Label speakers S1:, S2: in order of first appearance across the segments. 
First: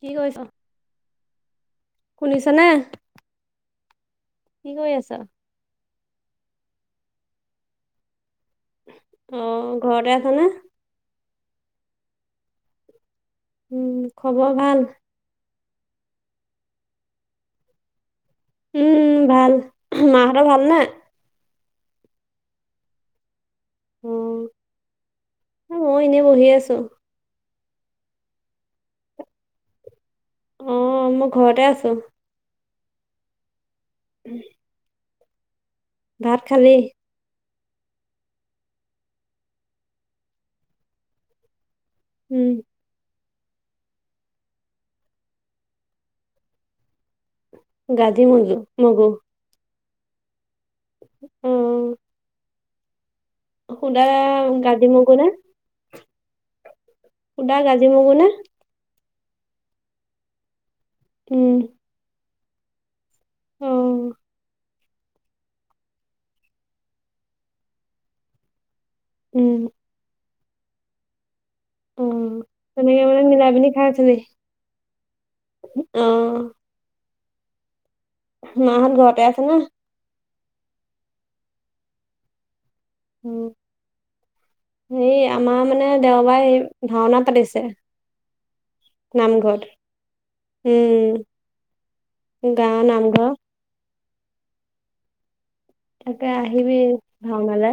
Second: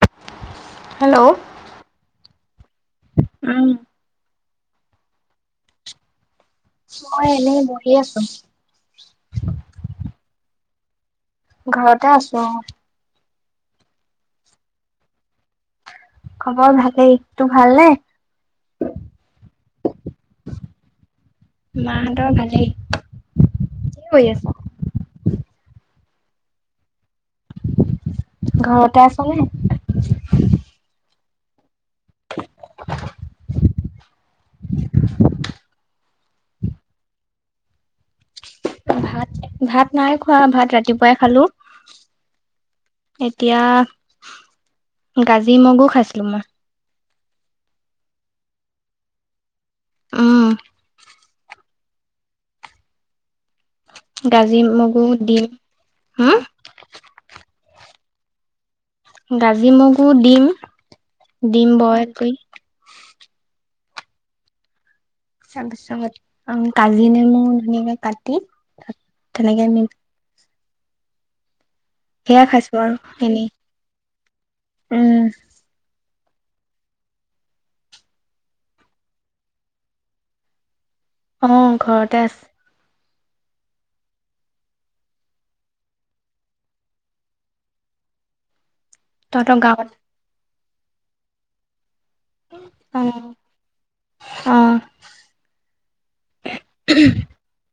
S1: কি কৰিছ
S2: হেল্ল'।
S1: শুনিছ নে
S2: উম।
S1: কি কৰি আছ
S2: মই এনেই বহি আছো।
S1: অঁ ঘৰতে আছা নে?
S2: ঘৰতে আছো অঁ।
S1: উম খবৰ ভাল?
S2: খবৰ ভালেই। তোৰ ভাল নে?
S1: উম উম ভাল। মাঁহতৰ ভাল নে?
S2: মাহঁতৰ ভালেই। কি কৰি আছ?
S1: মইয়ো এনেই বহি আছো।
S2: ঘৰতে আছা নে?
S1: অঁ মই ঘৰতে আছো।
S2: [inaudible]
S1: উম। ভাত খালি?
S2: ভাত, ভাত নাই খোৱা, ভাত ৰাতিপুৱাই খালো।
S1: উম।
S2: এতিয়া গাজি মগু খাইছিলো মই।
S1: গাজি মগু। [unintelligible]
S2: উম
S1: উম।
S2: গাজি মগু দীম। হু?
S1: শুদা গাজি মগু নে? [unintelligible]
S2: গাজি মগু দীম, দীম বইল কৰি।
S1: উম।
S2: তাৰপিছত কাজি নেমু ধুনিয়াকে কাটি। [unintelligible]
S1: উম,
S2: তেনেকে মিলাই।
S1: অঁ।
S2: খাইছো আৰু
S1: তেনেকে মানে
S2: এনেই,
S1: মিলাই পিনি খাইছিলি।
S2: উম,
S1: [unintelligible] মাহঁত ঘৰতে আছে নে?
S2: অঁ ঘৰতে আছে।
S1: উম। হেৰি আমাৰ মানে দেওবাৰে ভাওনা পাতিছে। [unintelligible]
S2: তহঁতৰ
S1: নামঘৰত।
S2: গাঁৱত
S1: উম। গাওঁ নামঘৰত। [unintelligible]
S2: অঁহ।
S1: তাকে আহিবি ভাওনালে।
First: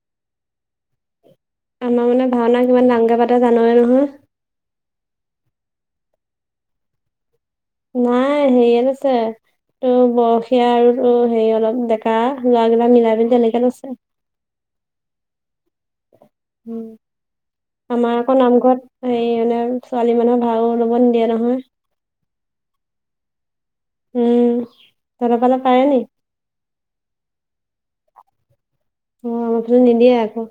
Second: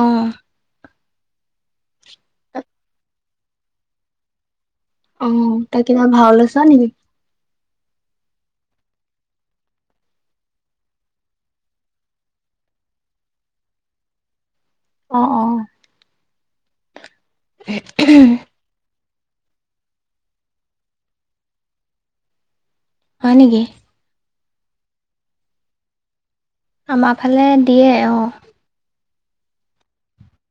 S2: অঁহ।
S1: আমাৰ মানে ভাওনা কিমান ডাঙৰ কে পাটে জানই নহয়। [unintelligible]
S2: অঁ তাকে তই ভা লৈছ নেকি? [unintelligible]
S1: নাই হেৰিয়ে লৈছে, তোৰ বয়সীয়া আৰু হেৰি অলপ ডেকা ল'ৰাগিটাই মিলাই মেলি তেনেকৈ লৈছে। [inaudible]
S2: অঁ অঁ।
S1: আমাৰ আকৌ নামঘৰত হাৰি মানে ছোৱালী মানুহক ভাও ল'ব নিদিয়ে নহয়। [unintelligible]
S2: হয় নেকি?
S1: উঁম তহতৰফালে পাৰে নি?
S2: আমাৰ ফালে দিয়ে অঁ।
S1: অঁ আমাৰ ফালে নিদিয়ে আকৌ।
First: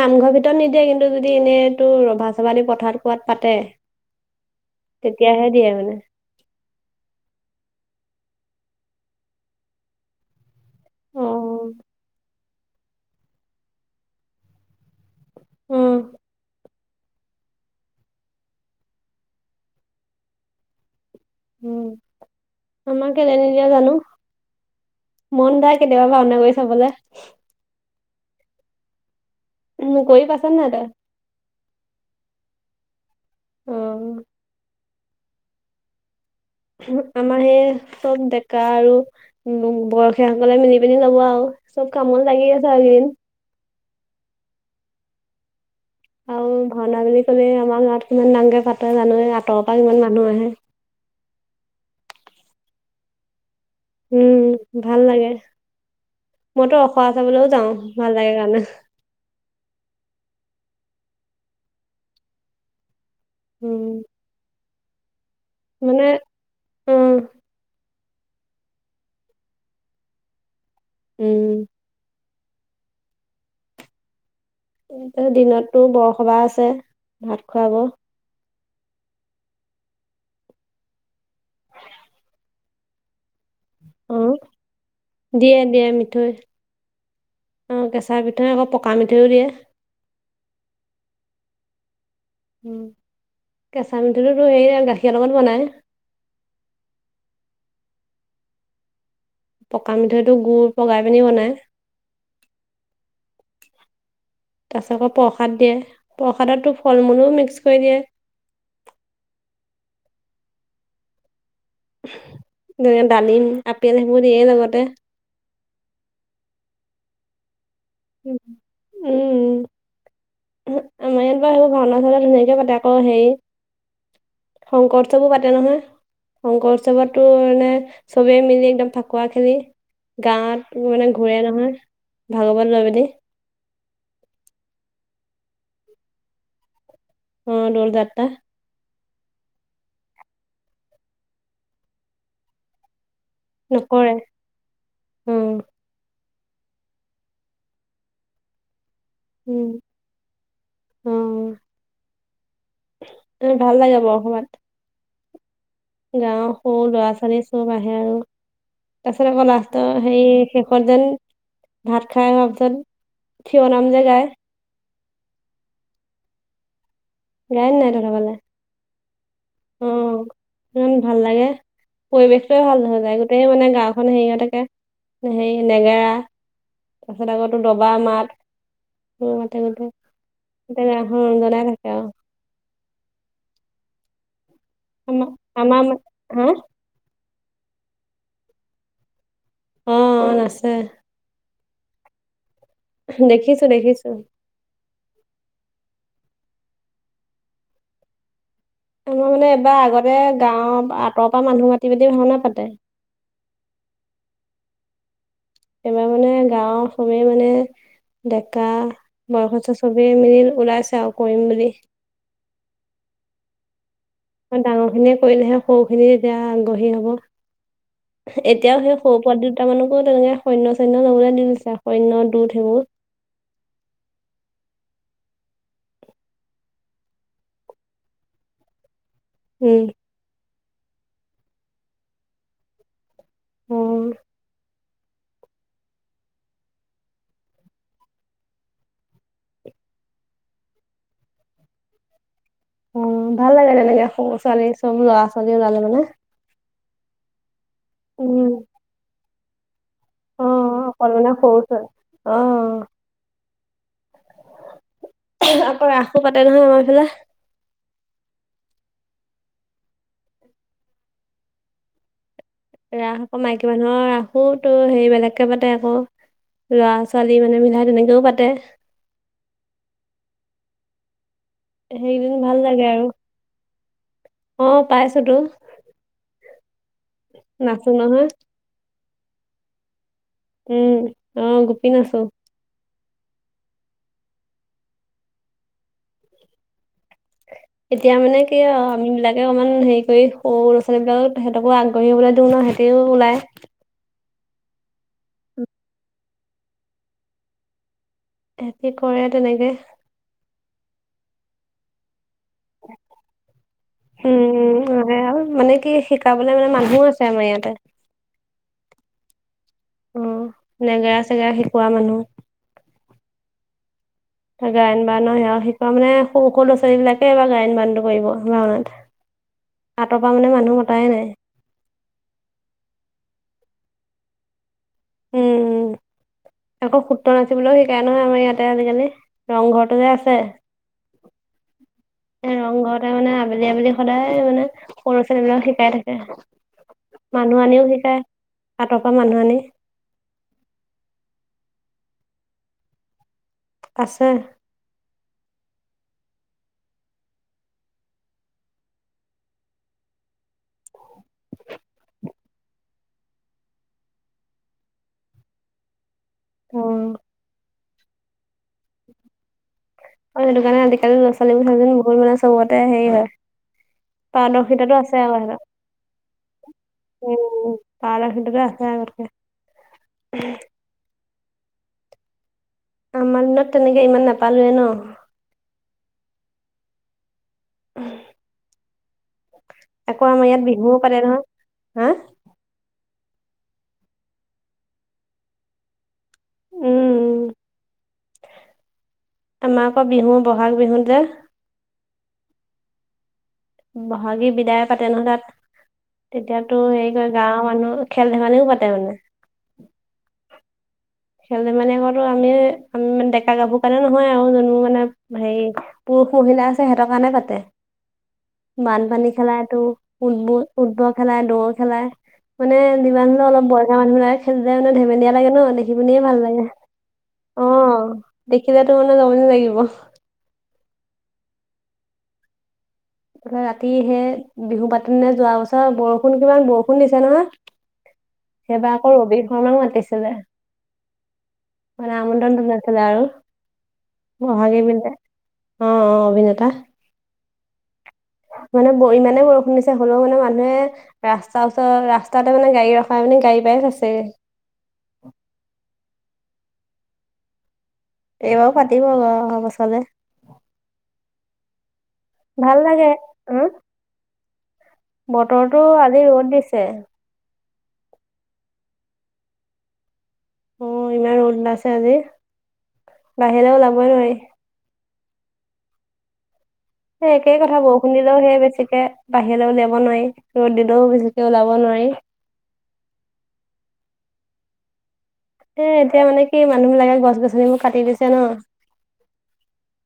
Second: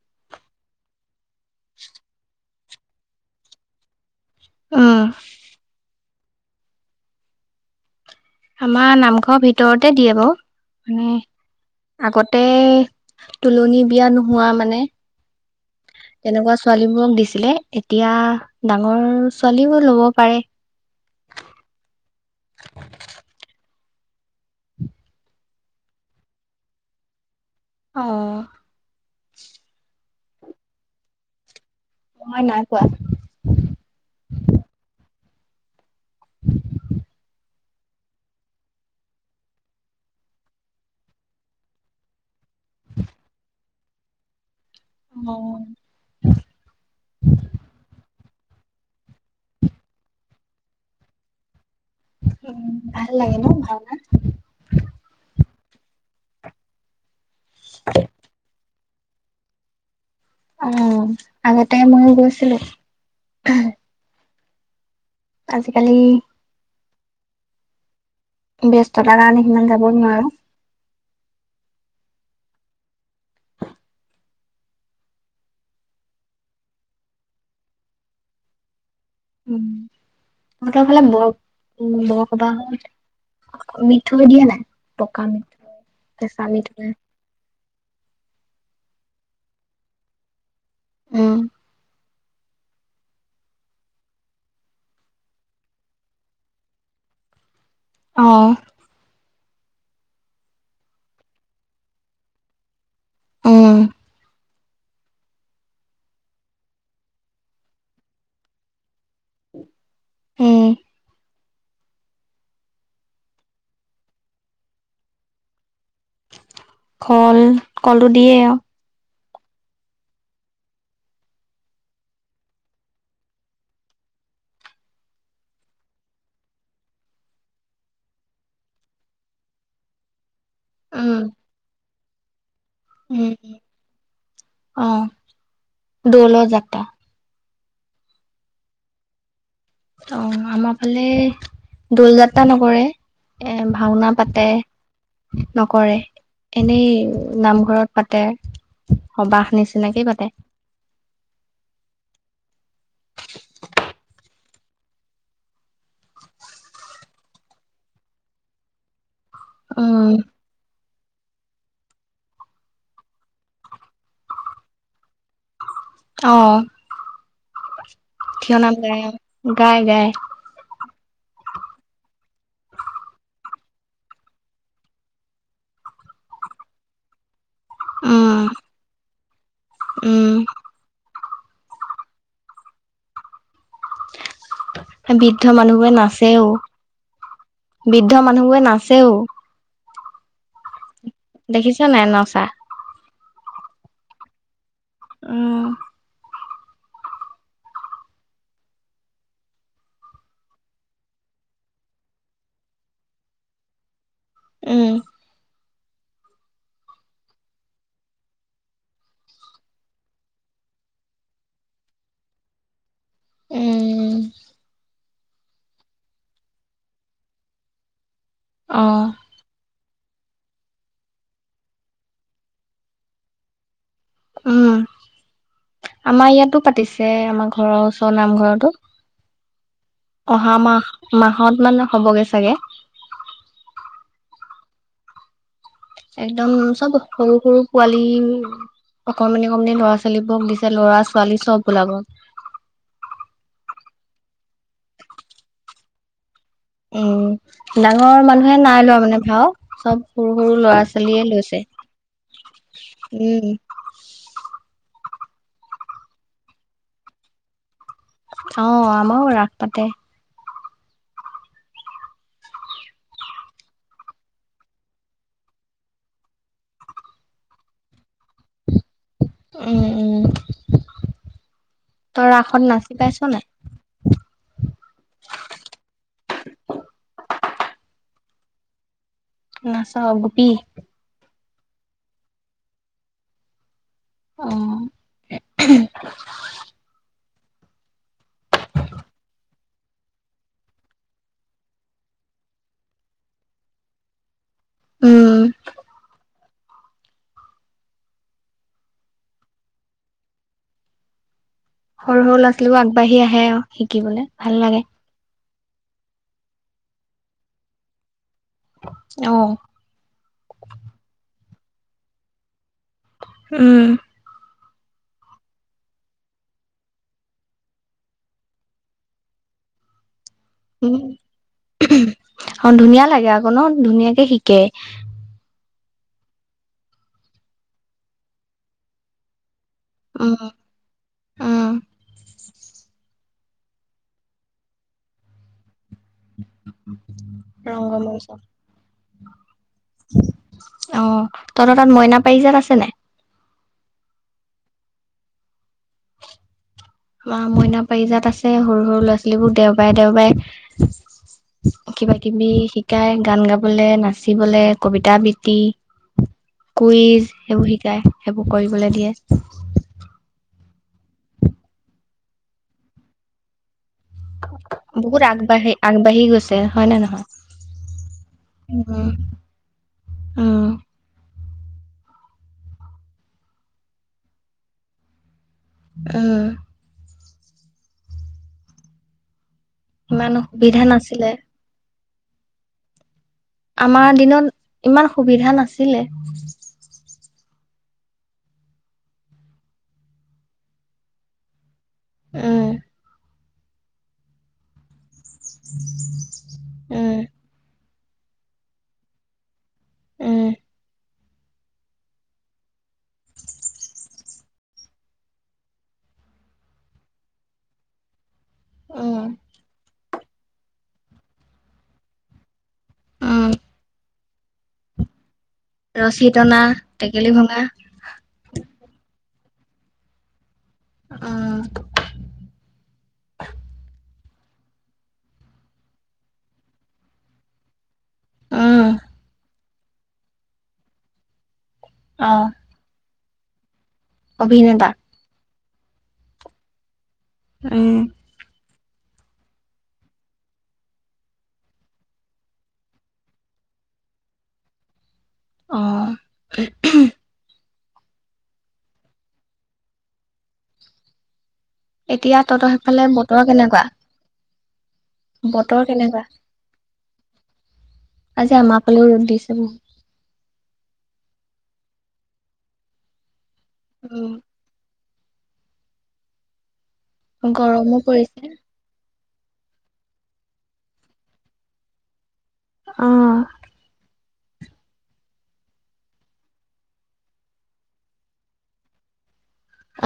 S1: নামঘৰ ভিতৰত নিদিয়ে, কিন্তু যদি এনেই তোৰ ৰভা চভা দি পথাৰত কোৱাত পাতে [unintelligible]
S2: উম
S1: তেতিয়াহে দিয়ে মানে।
S2: আমাৰ নামঘৰৰ ভিতৰতে দিয়ে বাৰু, মানে
S1: অ
S2: আগত [unintelligible] তে তুলনি বিয়া নোহোৱা মানে,
S1: অ
S2: তেনেকুৱা ছোৱালীবোৰক দিছিলে এতিয়া ডাঙৰ ছোৱালীবোৰো লব পাৰে। [unintelligible]
S1: উম আমাক কেলে নিদিয়ে জানো? মন যায় কেতিয়াবা ভাওঁনা কৰি চাবলে। [unintelligible]
S2: আঁহ।
S1: উম কৰি পাইছ নাই তই? [unintelligible]
S2: মই নাইপোৱা।
S1: অ আমাৰ সেই চব ডেকা আৰু বয়সীয়াসকলে মিলি পিনি লব আৰু। চব কামত লাগি আছে আও এইকেইদিন।
S2: অঁ।
S1: আৰু ভাওঁনা বুলি কলে আমাৰ গাঁৱত কিমান ডাঙৰকে [unintelligible] পাতে জানৈ আও আঁতৰৰ পৰা ইমান মানুহ আহে। [unintelligible]
S2: উম ভাল লাগে ন ভাল [unintelligible]
S1: উম ভাল লাগে, মইতো খোৱা চাবলৈও যাওঁ ভাল লাগে কাৰণে। [unintelligible]
S2: অ আগতে মই গৈছিলোঁ।
S1: উম।
S2: আজিকালি
S1: মানে উম।
S2: ব্যস্ততাৰ কাৰণে সিমান যাব নোৱাৰো।
S1: উম। এ দিনতটো বৰসভা আছে, ভাত খোৱাব।
S2: উম, তহঁতৰ ফালে বৰ বৰসভাহত যে মিঠৈ দিয়ে নাই পকা
S1: দিয়ে দিয়ে
S2: মিঠৈ,
S1: মিঠৈ
S2: কেঁচা মিঠৈ?
S1: অ কেঁচা মিঠৈ আকৌ পকা মিঠৈও দিয়ে।
S2: উম।
S1: কেঁচা মিঠৈটো সেই গাখীৰৰ লগত বনাই। [inaudible]
S2: অহঁ।
S1: পকা মিঠৈটো গুৰ পগাই পিনি বনাই।
S2: অঁহ
S1: তাৰপিছত আকৌ প্ৰসাদ দিয়ে প্ৰসাদতো ফল মূলো মিক্স কৰি দিয়ে,
S2: উম।
S1: যেনে ডালিম, আপেল সেইবোৰ দিয়ে লগতে।
S2: কল কলটো দিয়ে আৰু।
S1: উম। আমাৰ ইয়াত বা সেইবোৰ ভাওঁনা চাওঁনা ধুনীয়াকে পাতে আকৌ হেৰি শংকৰ উৎসৱো পাতে নহয়। শংকৰ উৎসৱতো এনে চবেই মিলি একদম ফাকুৱা খেলি গাঁৱত মানে
S2: উম
S1: ঘূৰে নহয় ভাগৱত লৈ পিনি
S2: উম অঁহ দৌল' যাত্ৰা
S1: অ দৌল যাত্ৰা।
S2: অ আমাৰ ফালে দৌল যাত্ৰা নকৰে, এ ভাওঁনা
S1: নকৰে
S2: পাতে।
S1: অ
S2: নকৰে, এনেই নামঘৰত পাতে। সভাহ
S1: উম
S2: নিচিনাকেই পাতে।
S1: উম ভাল লাগে বৰসভাহত। গাওঁ সৰু ল'ৰা ছোৱালী চব আহে আৰু, তাৰ পিছত আকৌ লাষ্টৰ
S2: উম
S1: সেই শেষত যেন ভাত খাই হোৱা পাছত যে থিয় নাম যে গায়।
S2: অহঁ।
S1: গাই নাই তহতৰ
S2: কিয় নাম গায় গাই গাই
S1: ইমান ভাল লাগে। পৰিৱেশটোৱে ভাল নহয় যায় গোটেই মানে গাওখন হেৰিহঁতাকে হেৰি নেগেৰা তাৰপিছত আকৌ দবা মাত
S2: উম
S1: মোৰ মাথা
S2: উম
S1: বিষয় যে অ জনাই থাকে অ
S2: বৃদ্ধ
S1: আমাৰ
S2: মানুহবোৰে
S1: মা- হা
S2: নাচেও বৃদ্ধ মানুহ বোৰে নাচেও
S1: অ অ নাচে
S2: দেখিছ নাই নাই নচা
S1: দেখিছো দেখিছো।
S2: উম
S1: আমাৰ মানে এইবাৰ আগতে গাঁৱৰ আঁতৰৰ পৰা মানুহ মাতি মেল ভাওনা পাতে। [inaudible]
S2: উম
S1: এইবাৰ মানে গাঁও চবে মানে ডেকা বয়সস্থ চবিয় মিলি ওলাইছে আৰু কৰিম বুলি। [inaudible]
S2: উম
S1: ডাঙৰ খিনিয়ে কৰিলেহে সৰুখিনি তেতিয়া আগ্ৰহী হব। এতিয়াও
S2: অ
S1: সেই সৰু পোৱলী দুটামানো অ তেনেকে সৈন্য় সৈন্য ললৈ দি দিছে সৈন্য দুধ সেইবোৰ [inaudible]
S2: উম আমাৰ ইয়াতো পাতিছে আমাৰ ঘৰৰ ওচৰ নামঘৰতো।
S1: উম।
S2: অহা মাহ মাহত মান হ'বগে চাগে।
S1: অ
S2: একদম চব সৰু সৰু পোৱালি। অকণমান অকমানে ল'ৰা ছোৱালীবোৰ দিছে ল'ৰা ছোৱালী চব ওলাব।
S1: অ ভাল লাগে তেনেকে সৰু ছোৱালী চব ল'ৰা ছোৱালী ওলালে মানে।
S2: উম ডাঙৰ
S1: উম
S2: মানুহে নাই লোৱা মানে ভাও চব সৰু
S1: অ
S2: সৰু ল'ৰা
S1: অকল
S2: ছোৱালীয়ে
S1: মানে সৰু ছোৱালী অ
S2: লৈছে। উম
S1: তাৰপৰা ৰাখো পাতে নহয় আমাৰ ফালে
S2: অ আমাও ৰাস পাতে।
S1: ৰাস আকৌ মাইকী মানুহৰ ৰাসো তো হেৰিবিলাককে পাতে আকৌ লৰা ছোৱালী মানে মিলাই তেনেকেও পাতে
S2: উম উম তই
S1: সেইকদিন ভাল
S2: ৰাসত
S1: লাগে
S2: নাচি
S1: আৰু
S2: পাইছ নাই
S1: অ পাইছো তো নাচো নহয়
S2: নাচা হব
S1: উম অ গোপীন আছে।
S2: অ
S1: এতিয়া মানে কি আৰু আম বিলাকে অকমান হেৰি কৰি সৰু ল'ৰা ছোৱালী বিলাকক তেহেতকো আগ্ৰহী ওলাই দিও ন সেতিও ওলাই।
S2: উম
S1: সেতি কৰে তেনেকে
S2: সৰু সৰু ল'ৰা ছোৱালীবো আগবাঢ়ি আহে আৰু শিকিবলৈ
S1: উম
S2: ভাল
S1: উম
S2: লাগে
S1: আহে আৰু মানে কি শিকাবলে মানে মানুহো আছে আমাৰ ইয়াতে।
S2: আহ
S1: অ নেগেৰা শিকোৱা মানুহ।
S2: উম
S1: গায়ন বানৰ স শিকোৱা মানে সৰু সৰু ল'ৰা ছোৱালী বিলাকে এবাৰ গায়ন বানটো কৰিব ভাওনাত। আ
S2: উ অ ধুনীয়া লাগে আকৌ ন ধুনীয়াকে শিকে
S1: উম আকৌ সূত্ৰ নাচি বলেও সিকাই নহয় আমাৰ ইয়াতে আজিকালি। ৰংঘৰটো যে আছে।
S2: উম, উম,
S1: ৰং ঘৰতে মানে আবেলি আবেলি সদায় মানে সৰুৰা ছোৱালী বিলাক শিকাই থাকে। মানুহ আনিও
S2: ৰংগ
S1: শিকাই
S2: মঞ্চ
S1: হাতৰ পৰা মানুহ আনি
S2: অ তহত তাত মইনা পাৰিজাত আছেনাই?
S1: আছে। [inaudible]
S2: আমাৰ মইনা পাৰিজাত আছে সৰু সৰু ল'ৰা ছোৱালীবোৰ দেওবাৰে দেওবাৰে কিবা কিবি শিকাই গান গাবলে, নাচিবলে, কবিতা বৃত্তি
S1: অ
S2: কুইজ সেইবোৰ শিকায় সেইবোৰ কৰিবলৈ দিয়ে।
S1: অ সেইটো কাৰণে আজিকালি লৰা ছোৱালীবোৰ থাক বহুত মানে চবতে হেৰি হয় পাৰদৰ্শিতা আছে
S2: বহুত
S1: আৰু
S2: আগবাঢ়ি আগবাঢ়ি গৈছে হয় নে নহয়?
S1: সিহঁতৰ। উম পাৰদৰ্শিতাটো
S2: উম,
S1: আছে। উম
S2: উম,
S1: আমাৰ দিনত তেনেকে ইমান নাপালোয়ে ন?
S2: আহ।
S1: আহ। আকৌ
S2: ইমান
S1: আমাৰ ইয়াত
S2: অসুবিধা
S1: বিহুও পাতে
S2: নাছিলে।
S1: নহয়। হা
S2: আমাৰ দিনত ইমান সুবিধা নাছিলে।
S1: উম। আমাৰ আকৌ বিহু বহাগ বিহুত যে
S2: উম।
S1: বহাগী বিদায় পাতে ন তাত, তেতিয়াতো হেৰি
S2: উম
S1: কৰে গাঁওৰ মানুহ খেল ধেমালিও পাতে মানে।
S2: উম।
S1: খেল ধেমালিকতো আমি, আমি ডেকা গাভৰো কাৰণে নহয় আৰু যোনটো মানে হেৰি পো ৰুষ মহিলা আছে সিহতৰ কাৰণে পাতে।
S2: উম
S1: বানপানী খেলাইতো ফুটব ফুটবল খেলাই, দৌৰ খেলাই মানে যিমান
S2: উম
S1: অলপ বয়সীয়া মানুহবিলাকে খেলিলে মানে ধেমেলীয়া লাগে ন এনে শুনিয়ে
S2: ৰছী
S1: ভাল
S2: টনা
S1: লাগে।
S2: টেকেলি ভঙা
S1: অ দেখিলো মানে যমনি লাগিব।
S2: উম।
S1: ৰাতি সে বিহু পাতি ননে যোৱা বছৰ বৰষুণ কিমান বৰষুণ দিছে নহয়।
S2: উম
S1: সেইবাৰ আকৌ ৰবি শৰ্মাক মাতিছিলে। মানে
S2: অ
S1: আমন্ত্ৰণটো জনাইছিলে আৰু বহাগী
S2: অভিনেতা
S1: পিন্ধে। অ অ অভিনেতা।
S2: উম।
S1: মানে ব ইমানে বৰষুণ দিছে হলেও মানে মানুহে ৰাস্তাৰ ওচৰত ৰাস্তাতে মানে গাড়ী ৰখাই মানি গাড়ী বেছ আছে।
S2: অ।
S1: এইবাৰ পাতিব বাৰু অহা বছৰলে।
S2: এতিয়া তহঁতৰ
S1: ভাল
S2: সেইফালে
S1: লাগে
S2: বতৰ
S1: উম
S2: কেনেকুৱা? বতৰ
S1: বতৰটো
S2: কেনেকুৱা
S1: আজি ৰ'দ দিছে।
S2: আজি আমাৰ ফালেও ৰ'দ দিছে বহুত।
S1: অ ইমান ৰ'দ ওলাইছে আজি, বাহিৰলৈ ওলাবই নোৱাৰি। সেই
S2: উম
S1: একেই কথা
S2: গৰমো
S1: বৰুষুণ দিলেও
S2: পৰিছে
S1: সে বেছিকে বাহিৰলৈ উলিয়াব নোৱাৰি, ৰদ দিলেও বেছিকে ওলাব নোৱাৰি।
S2: আহ।
S1: এ এতিয়া মানে কি মানুহবিলাকে গছ গছনিবোৰ কাটি দিছে ন।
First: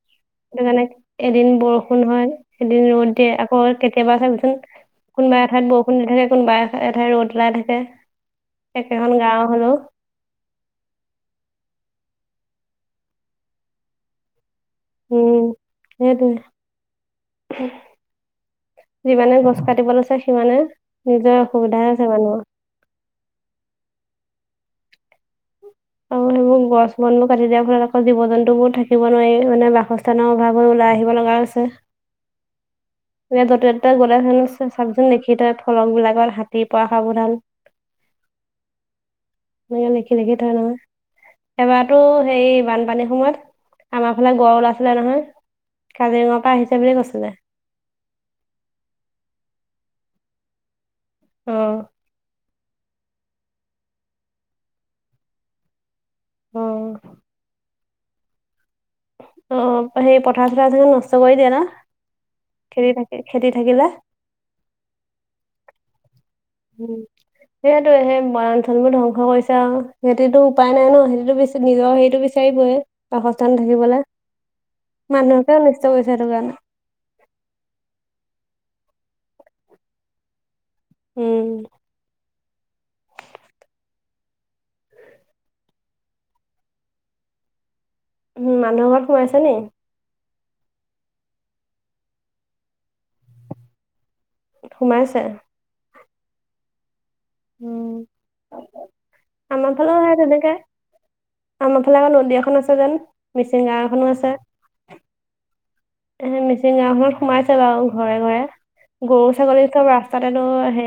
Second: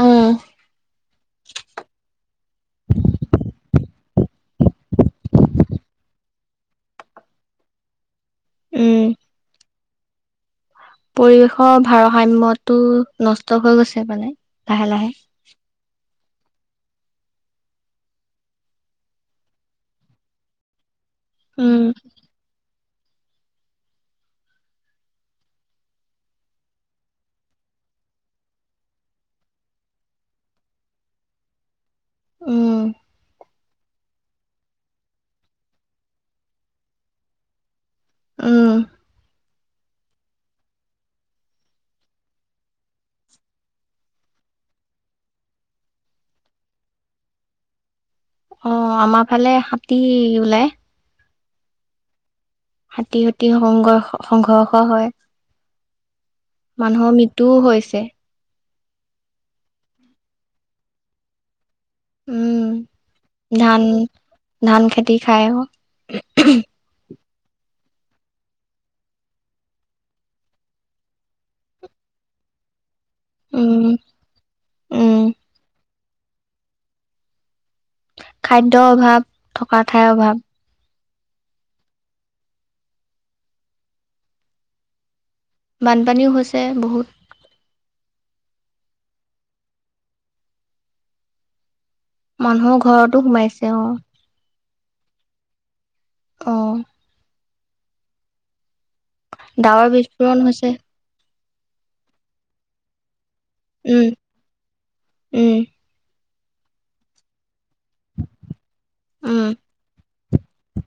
S2: উম
S1: সেইটো কাৰণে এদিন বৰষুণ হয়, এদিন ৰ'দ দিয়ে আকৌ কেতিয়াবা চাবচোন কোনোবা এঠাইত বৰষুণ দি থাকে, কোনোবা এঠাইত ৰ'দ ওলাই থাকে।
S2: উম
S1: একেখন গাৱৰ হলও।
S2: পৰিৱেশৰ ভাৰসাম্যটো নষ্ট হৈ গৈছে মানে লাহে লাহে।
S1: উম সেইটোৱে যিমানে গছ কাটিব লৈছে সিমানে নিজৰ
S2: উম
S1: অসুবিধা আছে মানুহৰ। অ। এইবোৰ গছ - বনবোৰ কাটি দিয়াৰ ফলত আকৌ জীৱ -জন্তুবোৰ থাকিব নোৱাৰি মানে বাসস্থানৰ অভাৱে ওলাই আহিব লগা হৈছে।
S2: উম।
S1: এ যতে ততে গলে চাকচোন দেখি থয় ফলক বিলাকৰ হাতী পৰা সাৱধান [inaudible]
S2: উম।
S1: ন লেখি দেখি থয় নহয়। এবাৰাতো সেই বানপানীৰ সময়ত, আমাৰ ফালে গড় ওলাইছিলে নহয়। কাজিৰঙাৰ পৰা আহিছে বুলি কৈছিলে।
S2: অ আমাৰ ফালে হাতী ওলাই।
S1: আহ
S2: হাতী সতি সংঘৰ্ষ সংঘৰ্ষ হয়।
S1: অ
S2: অঁ
S1: অ
S2: মৃত্যু হৈছে
S1: অ সেই পথাৰ চথাৰবোৰ নষ্ট কৰি দিয়ে ন।
S2: উম
S1: খেতি থাকি খেতি
S2: ধান
S1: থাকিলে
S2: ধান খেতি খাই।
S1: উম সেইয়টো সেই বৰথন বোৰ ধ্বংস কৰিছে আৰু সিহতিটো উপায় নাই ন সিহঁতিটো বেছি নিজৰ সেইটো বিচাৰিবই বাসস্থান
S2: উম
S1: থাকিবলৈ
S2: উম
S1: মানুহকে অনিষ্ট কৰিছে সেইটো কাৰণে।
S2: খাদ্যৰ অভাৱ থকা ঠাইৰ অভাৱ।
S1: উম
S2: বানপানীও হৈছে বহুত
S1: উম মানুহৰ ঘৰত সোমাইছে ন
S2: মানুহৰ ঘৰতো সোমাইছে অ
S1: সোমাইছে
S2: আহ
S1: উম আমা
S2: ডাৱৰ
S1: ফালেও সেই
S2: বিস্ফোৰণ
S1: তেনেকে
S2: হৈছে
S1: আমাৰ ফালে আকৌ নদী এখন আছে যেন মিচিং গাঁও এখনো
S2: উম
S1: আছে।
S2: উম
S1: এ মিচিং গাওখনত সোমাইছে বাৰু ঘৰে ঘৰে গৰু
S2: উম
S1: ছাগলী সব ৰাস্তাতেটো হেৰি